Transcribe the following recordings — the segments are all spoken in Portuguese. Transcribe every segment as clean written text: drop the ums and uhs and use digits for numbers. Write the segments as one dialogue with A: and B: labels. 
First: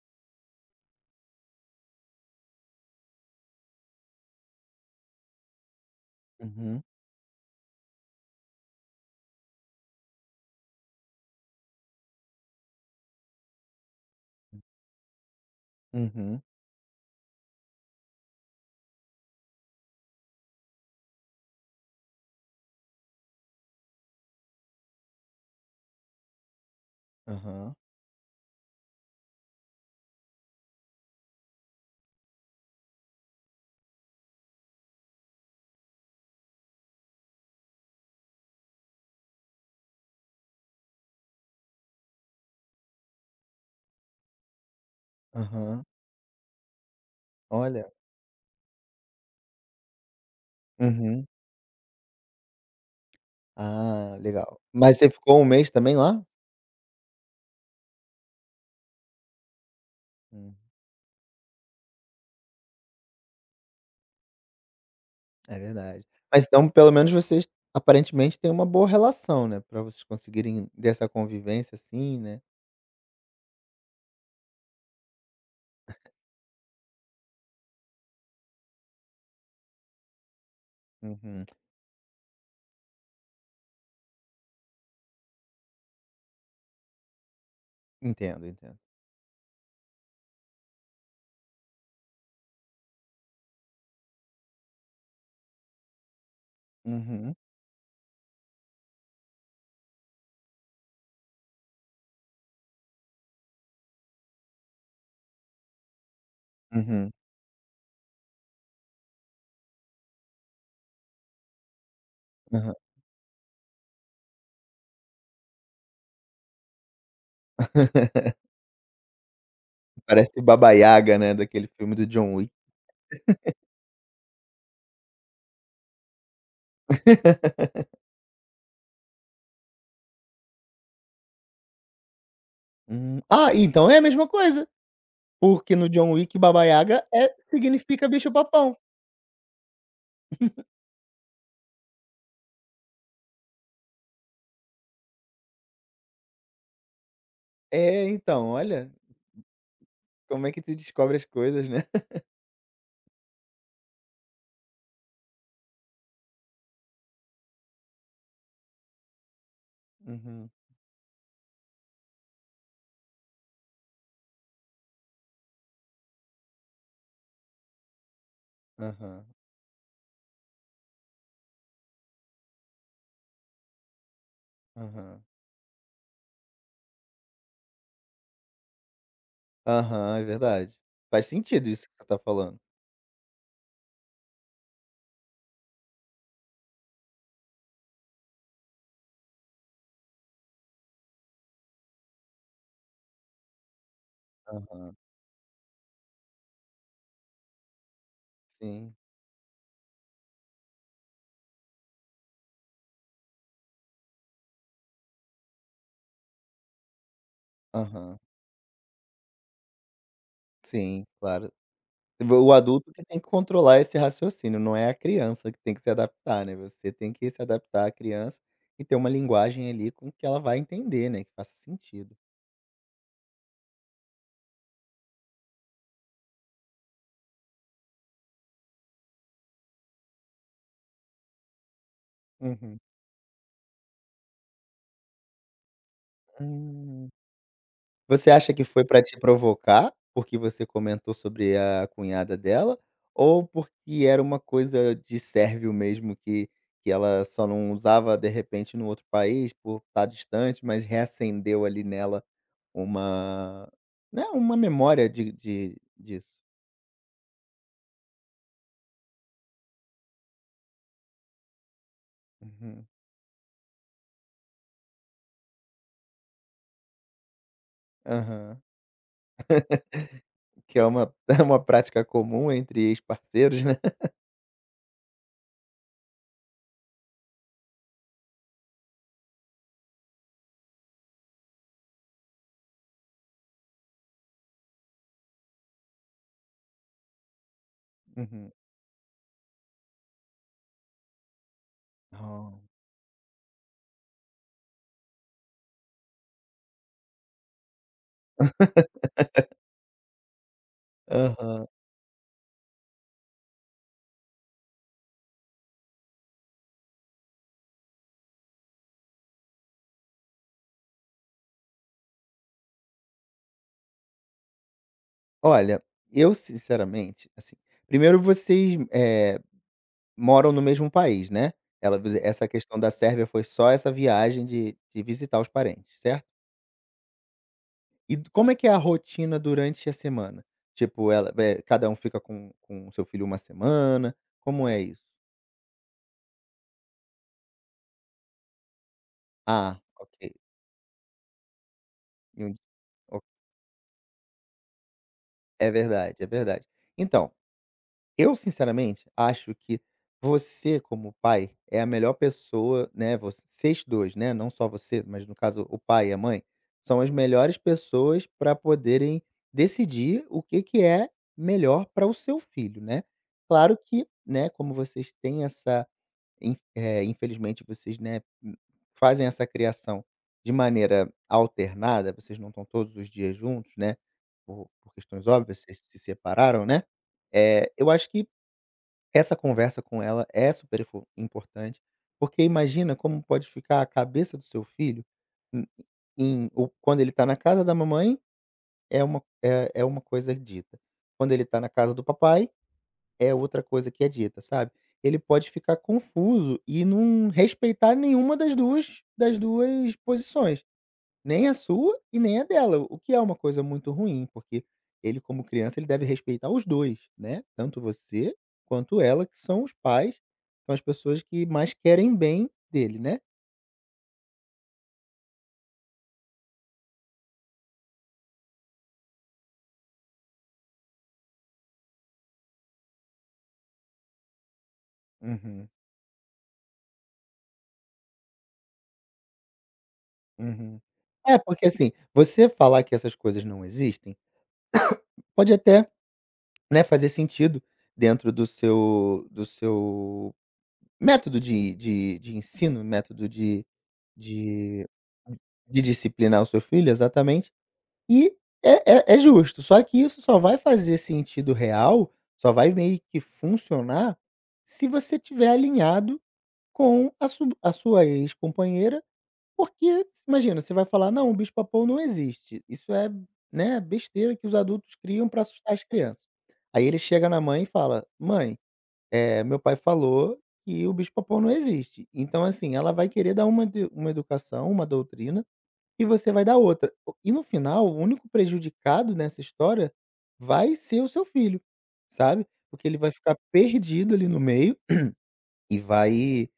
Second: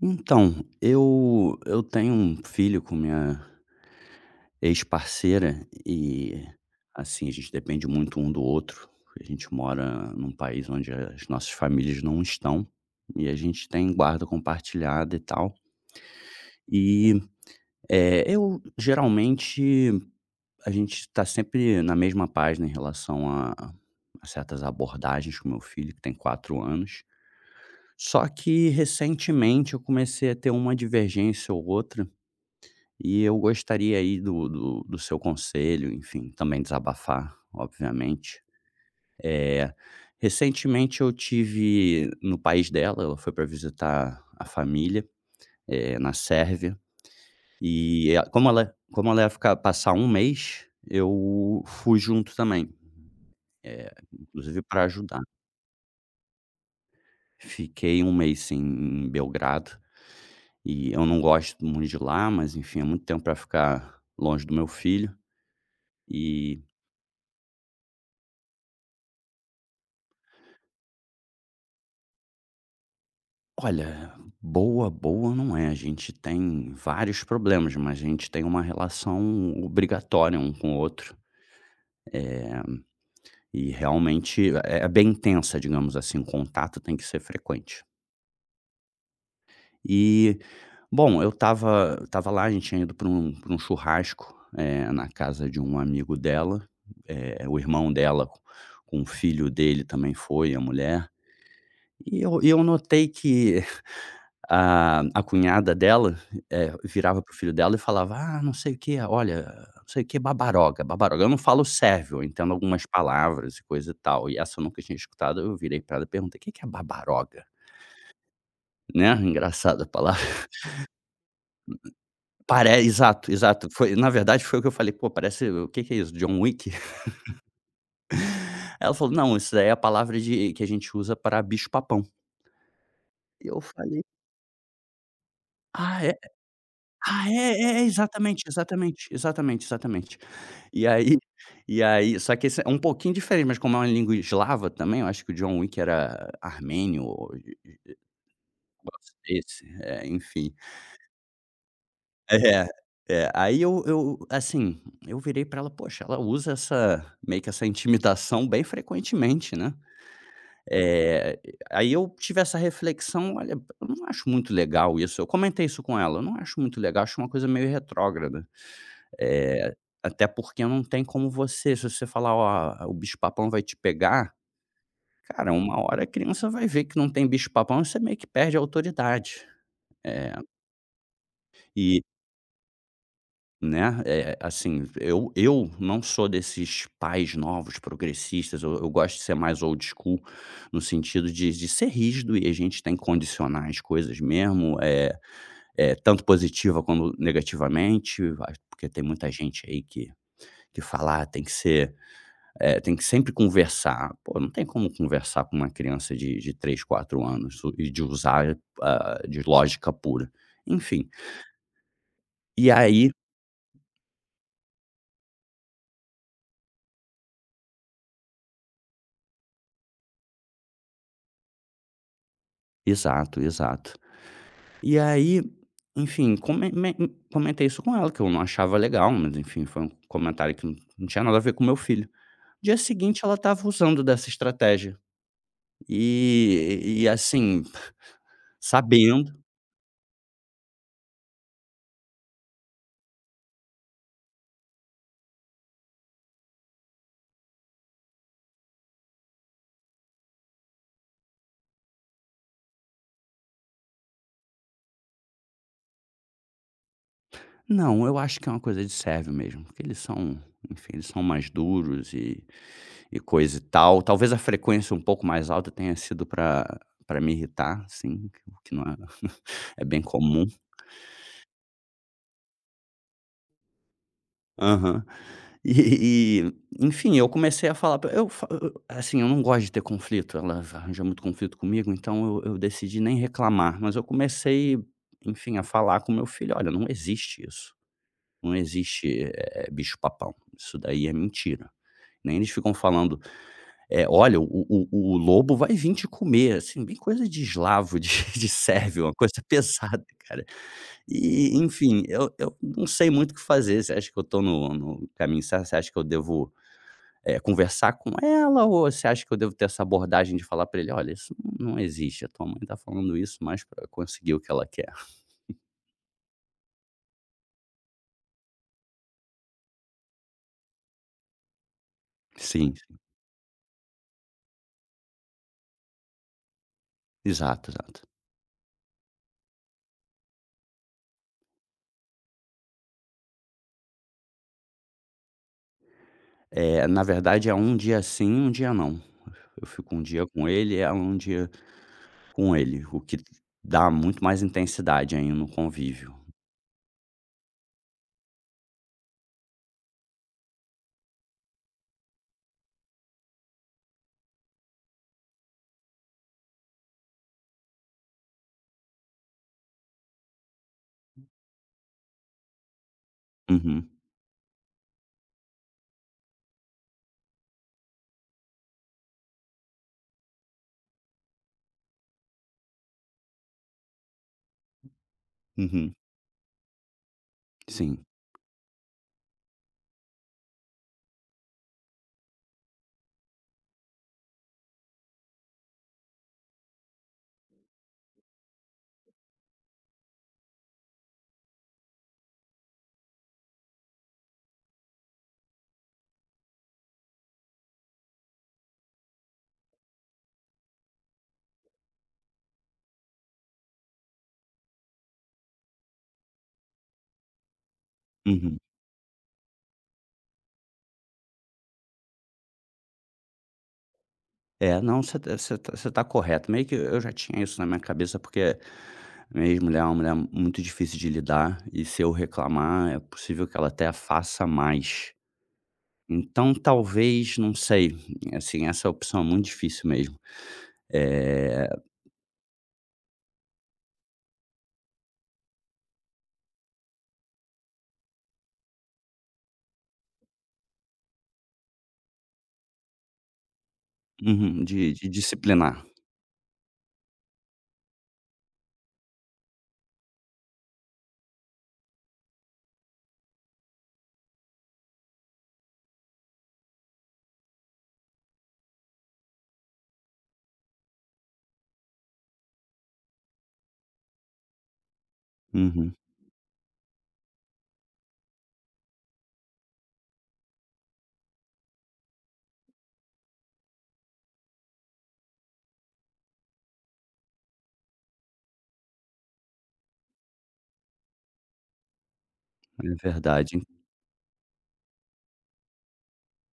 A: Então, eu tenho um filho com minha ex-parceira e,
B: Uhum,
A: assim, a gente depende muito um do outro. A gente mora num país onde as nossas famílias não estão e a gente tem guarda compartilhada e tal.
B: uhum,
A: E, eu geralmente a gente está sempre na mesma página em relação a certas abordagens com meu filho, que tem 4 anos.
B: aham,
A: Só que recentemente eu comecei a ter uma divergência ou outra. E eu gostaria aí do seu conselho, enfim, também desabafar, obviamente. Eh, Recentemente eu tive no país dela, ela foi para visitar a família,
B: aham.
A: na Sérvia,
B: Olha,
A: e a como ela ia ficar passar um mês,
B: uhum.
A: eu fui junto também,
B: Ah, legal.
A: inclusive para
B: Mas você
A: ajudar.
B: ficou um mês também lá?
A: Fiquei um mês sim, em Belgrado,
B: Hum,
A: e eu não gosto muito de lá, mas enfim, é muito tempo para ficar longe do meu filho,
B: é verdade. Mas
A: e
B: então pelo menos vocês aparentemente têm uma boa relação, né, pra vocês conseguirem dessa convivência assim, né.
A: Olha, boa, boa não é. A gente tem vários problemas, mas a gente tem uma relação obrigatória um com o outro.
B: Uhum.
A: E realmente é bem intensa, digamos assim, o contato tem que ser frequente.
B: Entendo, entendo.
A: E, bom, eu estava lá, a gente tinha ido para um churrasco, na casa de um amigo dela,
B: Uhum,
A: o irmão dela, com o filho dele também foi, a mulher. E eu notei que a cunhada dela,
B: uhum,
A: virava pro filho dela e falava: "Ah, não sei o que, olha, não sei o que, babaroga, babaroga". Eu não falo sérvio, eu entendo
B: aham.
A: algumas palavras e coisa e tal, e essa eu nunca tinha escutado, eu virei pra ela e perguntei: "O "Que que é babaroga?", né, engraçada a
B: Parece o
A: palavra.
B: Baba Yaga, né, daquele filme do John Wick.
A: Parece, exato, exato, foi na verdade foi o que eu falei: "Pô, parece o que que é isso, John Wick?". Ela falou: "Não, isso daí é a palavra de que a gente usa para bicho papão".
B: Hum. Ah,
A: Eu
B: então é a
A: falei:
B: mesma coisa, porque no
A: "Ah,
B: John
A: é?".
B: Wick Baba Yaga
A: Ah,
B: é
A: é, é, é,
B: significa bicho
A: exatamente,
B: papão.
A: exatamente, exatamente, exatamente. E aí só que esse é um pouquinho diferente, mas como é uma língua eslava também, eu acho que o John Wick era armênio ou um
B: É, então, olha.
A: negócio desse, é,
B: Como é
A: enfim.
B: que tu descobre as coisas, né?
A: É, é, aí eu assim, eu virei pra ela: "Poxa, ela usa essa meio que essa intimidação bem frequentemente, né".
B: Uhum.
A: Eh, Aí eu tive essa reflexão: "Olha, eu não acho muito legal isso". Eu comentei isso com ela: "Eu não acho muito legal, acho uma coisa meio retrógrada".
B: Aham.
A: Eh, Até porque não tem como você se você falar: "Ó, o bicho-papão vai te pegar",
B: Aham.
A: cara, uma hora a criança vai ver que não tem bicho-papão e você meio que perde a autoridade.
B: Aham, é
A: Eh,
B: verdade. Faz sentido isso que
A: e,
B: você tá falando.
A: né, assim, eu não sou desses pais novos progressistas, eu gosto de ser mais old school, no sentido de ser rígido e a gente tem que condicionar as coisas mesmo,
B: Aham.
A: é tanto positiva quanto negativamente, vai porque
B: Sim.
A: tem muita gente aí que fala: "Ah, tem que ser". É, tem que sempre conversar. Pô, não tem como conversar com uma criança de 3, 4 anos su e de
B: Aham.
A: usar, ah, de lógica pura.
B: Sim,
A: Enfim,
B: claro. O
A: e
B: adulto que
A: aí
B: tem que controlar esse raciocínio, não é a criança que tem que se adaptar, né. Você tem que se adaptar à criança e ter uma linguagem ali com que ela vai entender, né, que faça sentido.
A: exato, exato. E aí, enfim, comentei isso com ela, que eu não achava legal, mas enfim, foi um comentário que não tinha nada a ver com o meu filho. Dia
B: Uhum.
A: seguinte ela estava usando dessa estratégia, e
B: Hum.
A: assim,
B: Você acha que foi pra te
A: sabendo
B: provocar, porque você comentou sobre a cunhada dela, ou porque era uma coisa de sérvio mesmo que ela só não usava, de repente, no outro país por estar distante, mas reacendeu ali nela uma, né, uma memória de disso?
A: não, eu acho que é uma coisa de sérvio mesmo, porque eles são, enfim, eles são mais duros e
B: Uhum.
A: E coisa e tal. Talvez a frequência um pouco mais alta tenha sido para me irritar, sim, o
B: Aham.
A: que não é é bem comum.
B: Que é uma é uma prática comum entre ex-parceiros, né?
A: Aham. E e, enfim, eu comecei a falar pra eu assim, eu não gosto de ter conflito, ela arranja muito conflito comigo, então eu decidi nem reclamar, mas eu comecei, enfim, a falar com meu filho: "Olha, não existe isso,
B: Uhum.
A: não existe, bicho papão, isso daí é mentira". Nem eles
B: Oh.
A: ficam falando. É, olha, o o lobo vai vir te comer, assim, bem coisa de eslavo, de de sérvio, uma coisa pesada, cara. E,
B: Aham.
A: enfim, eu não sei muito o que fazer. Você acha que eu estou no caminho certo? Você acha que eu devo, conversar com ela ou você acha que eu devo ter essa abordagem de falar pra ele: "Olha, isso não existe, a tua mãe tá falando isso mais pra conseguir o que ela quer"?
B: Olha, eu sinceramente, assim, primeiro vocês, moram no mesmo país, né. Ela visi essa
A: Sim,
B: questão da
A: sim.
B: Sérvia foi só essa viagem de visitar os parentes, certo?
A: Exato, exato.
B: E d como é que é a rotina durante a semana? Tipo, cada um fica com o seu filho uma semana, como é isso?
A: Na verdade é um dia sim, um dia não. Eu
B: Ah,
A: fico um dia
B: ok.
A: com ele, é um dia
B: E
A: com
B: um
A: ele, o que
B: o-
A: dá muito mais intensidade ainda no
B: é
A: convívio.
B: verdade, é verdade. Então eu sinceramente acho que você como pai é a melhor pessoa, né, vocês 2 né, não só você, mas no caso o pai e a mãe, são as melhores pessoas para poderem decidir o que que é melhor para o seu filho, né. Claro
A: Uhum,
B: que, né, como vocês têm essa infelizmente vocês, né, fazem essa criação de maneira alternada, vocês não estão todos os dias juntos, né, por questões óbvias, vocês
A: uhum,
B: se separaram, né. Eu
A: sim,
B: acho que essa conversa com ela é super info importante, porque imagina como pode ficar a cabeça do seu filho em em o quando ele está na casa da mamãe, é uma é é uma coisa dita, quando ele está na casa do papai, é outra coisa que é dita, sabe. Ele pode ficar confuso e não respeitar nenhuma das duas posições. Nem a sua e nem a dela, o que é uma coisa muito ruim, porque ele como criança, ele deve respeitar os 2 né, tanto você
A: uhum.
B: quanto ela, que são os pais, são as pessoas que mais querem bem dele, né.
A: É, não, você tá correto, meio que eu já tinha isso na minha cabeça, porque minha ex-mulher é uma mulher muito difícil de lidar e se eu reclamar, é possível que ela até faça mais.
B: Uhum,
A: Então talvez, não sei, assim, essa opção é muito difícil mesmo,
B: uhum. É, porque
A: eh
B: assim, você falar que essas coisas não existem, pode até, né, fazer sentido dentro do seu método de ensino, método
A: uhum,
B: de
A: de
B: de
A: disciplinar.
B: disciplinar o seu filho, exatamente, e é é justo, só que isso só vai fazer sentido real, só vai meio que funcionar, se você tiver alinhado com a sua ex-companheira, porque imagina, você vai falar: "Não, o bicho-papão não existe, isso é, né, besteira que os adultos criam para assustar as
A: Uhum,
B: crianças". Aí ele chega na mãe e fala: "Mãe, meu pai falou que o bicho-papão não existe". Então assim, ela vai querer dar uma educação, uma doutrina e você vai dar outra. O e no final, o único prejudicado nessa história vai ser o seu filho, sabe.
A: é
B: Porque ele vai ficar
A: verdade.
B: perdido ali no meio e vai,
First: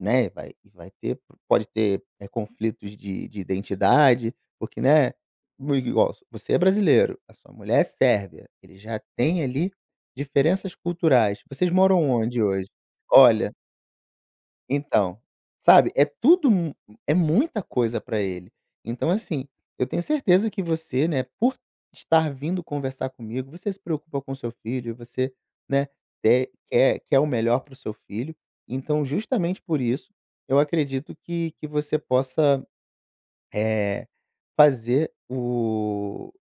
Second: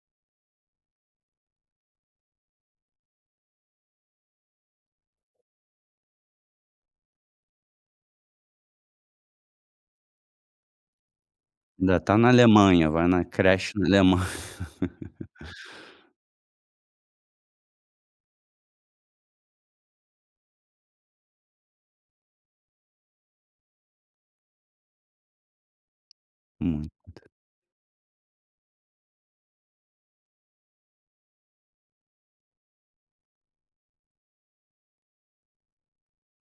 B: né, vai e vai ter pode ter, conflitos de identidade, porque, né, igual você é brasileiro, a sua mulher é sérvia, ele já tem ali diferenças culturais. Vocês
A: Ainda
B: moram
A: tá na
B: onde hoje?
A: Alemanha, vai na
B: Olha
A: creche na Alemanha.
B: então, sabe, é tudo mu é muita coisa pra ele. Então, assim, eu tenho certeza que você, né, por estar vindo conversar comigo, você se preocupa com seu filho, você, né, te quer quer o melhor para o seu filho. Então, justamente por isso, eu acredito que você possa eh, fazer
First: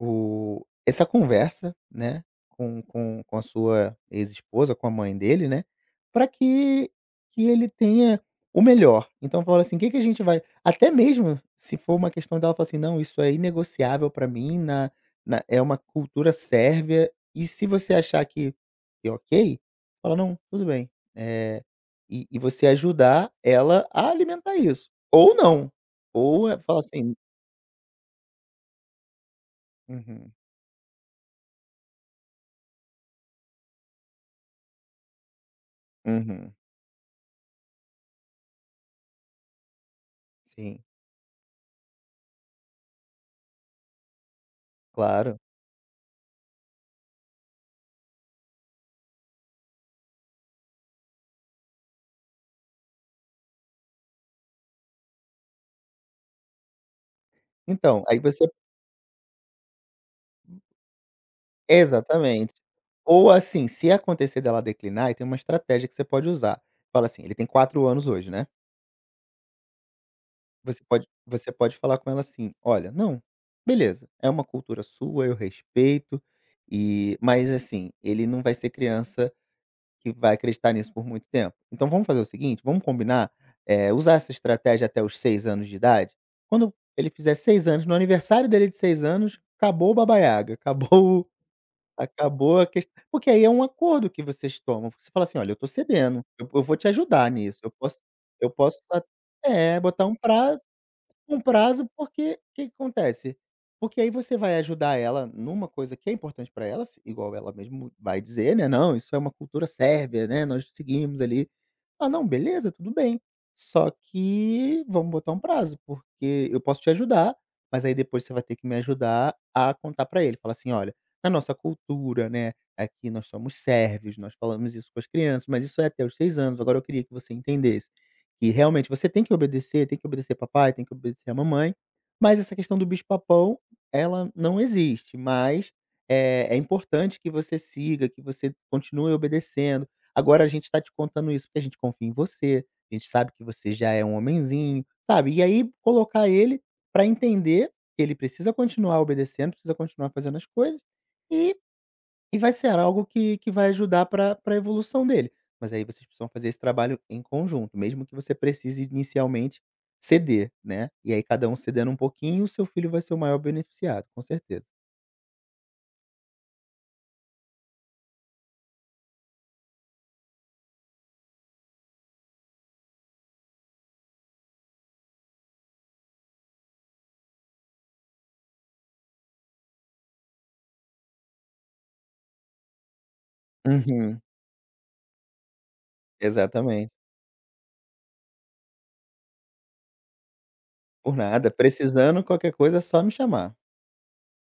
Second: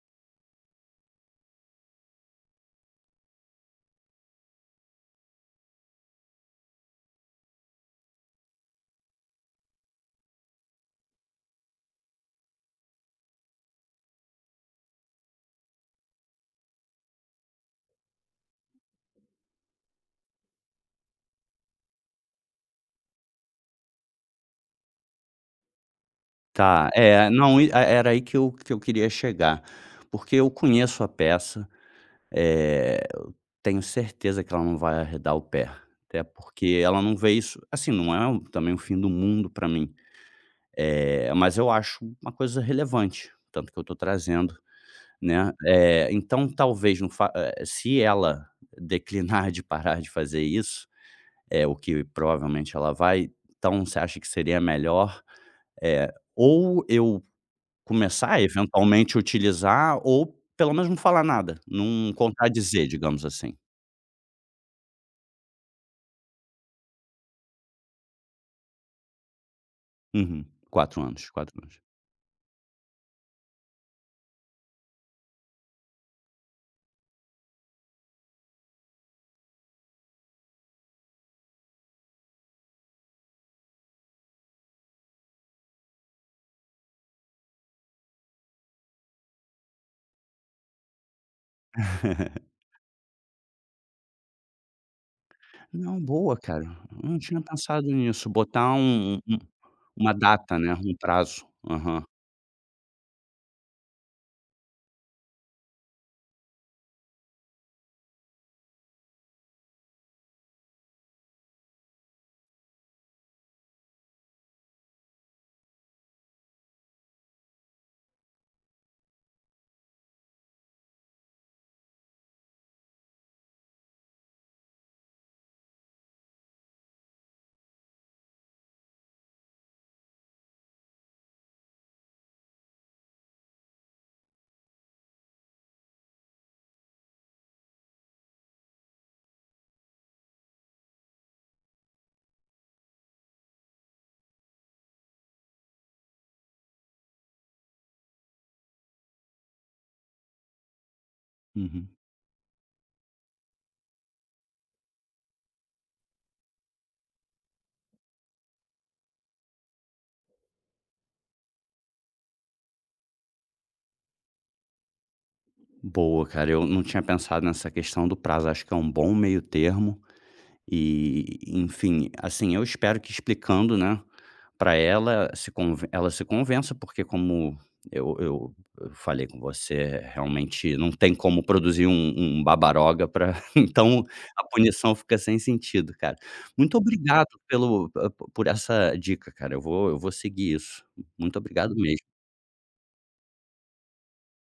B: o essa conversa, né, com a sua ex-esposa, com a mãe dele, né, para que ele tenha o melhor. Então fala assim: o "Que que a gente vai" até mesmo se for uma questão dela fala assim: "Não, isso é inegociável para mim na na é uma cultura sérvia", e se você achar que é ok, fala: "Não, tudo bem". Eh, e você ajudar ela a alimentar isso, ou não. Ou fala
A: Tá,
B: assim
A: é, não, e a era aí que eu queria chegar,
B: uhum,
A: porque eu conheço a peça, eh, tenho certeza que ela não vai arredar o pé, até
B: uhum,
A: porque ela não vê isso assim, não é um- também o fim do mundo para mim,
B: sim,
A: mas eu acho uma coisa relevante, tanto que eu estou trazendo,
B: claro.
A: né, então talvez se ela declinar de parar de fazer isso, é o que provavelmente ela vai, então você acha que seria melhor, ou eu
B: Então, aí
A: começar a
B: você
A: eventualmente utilizar ou pelo menos não falar nada, não
B: exatamente.
A: contradizer, digamos
B: Ou
A: assim.
B: assim, se acontecer dela declinar, aí tem uma estratégia que você pode usar. Fala assim, ele tem 4 anos hoje, né.
A: Uhum.
B: Você
A: 4
B: pode
A: anos,
B: você
A: 4
B: pode
A: anos.
B: falar com ela assim: "Olha, não, beleza, é uma cultura sua, eu respeito, mas assim, ele não vai ser criança que vai acreditar nisso por muito tempo. Então vamos fazer o seguinte, vamos combinar, usar essa estratégia até os 6 anos de idade. Quando ele fizer 6 anos, no aniversário dele de 6 anos, acabou o Baba Yaga, acabou o- acabou a ques porque aí é um acordo que vocês tomam, você fala assim: "Olha, eu tô
A: Não,
B: cedendo,
A: boa,
B: eu
A: cara.
B: eu vou te
A: Eu não
B: ajudar
A: tinha
B: nisso,
A: pensado nisso,
B: eu
A: botar
B: posso a" é, botar
A: uma
B: um
A: data,
B: prazo.
A: né, um
B: Um
A: prazo.
B: prazo,
A: Aham.
B: porque o que que acontece? Porque aí você vai ajudar ela numa coisa que é importante para ela, se igual ela mesmo vai dizer, né: "Não, isso é uma cultura sérvia, né, nós seguimos ali". Ah, não, beleza, tudo bem. Só que vamos botar um prazo, porque eu posso te ajudar, mas aí depois você vai ter que me ajudar a contar para ele, falar assim: "Olha, na nossa cultura, né, aqui nós somos sérvios, nós falamos isso com as crianças, mas isso é até os 6 anos, agora eu queria que você entendesse" que realmente você tem que obedecer papai, tem que obedecer a mamãe, mas essa questão do bicho-papão, ela não existe, mas é importante que você siga, que você continue obedecendo. Agora a gente está te contando isso porque a gente confia em você, a gente sabe que você já é um homenzinho, sabe, e aí colocar ele para entender que ele precisa continuar obedecendo, precisa continuar fazendo as coisas, e
A: Uhum.
B: e vai ser algo que vai ajudar para pra evolução dele. Mas aí vocês precisam fazer esse trabalho em conjunto, mesmo que você precise inicialmente ceder, né. E aí cada um cedendo um pouquinho, o seu filho vai ser o maior beneficiado, com certeza.
A: Boa, cara, eu não tinha pensado nessa questão do prazo, acho que é um bom meio termo e, enfim, assim, eu espero que explicando, né, para ela se conven ela se convença, porque como eu eu eu falei com você, realmente não tem como produzir um um babaroga pra então
B: Uhum,
A: a punição fica sem sentido, cara. Muito
B: exatamente.
A: obrigado pelo por essa dica, cara, eu vou seguir isso.
B: Por
A: Muito
B: nada,
A: obrigado mesmo.
B: precisando, qualquer coisa é só me chamar.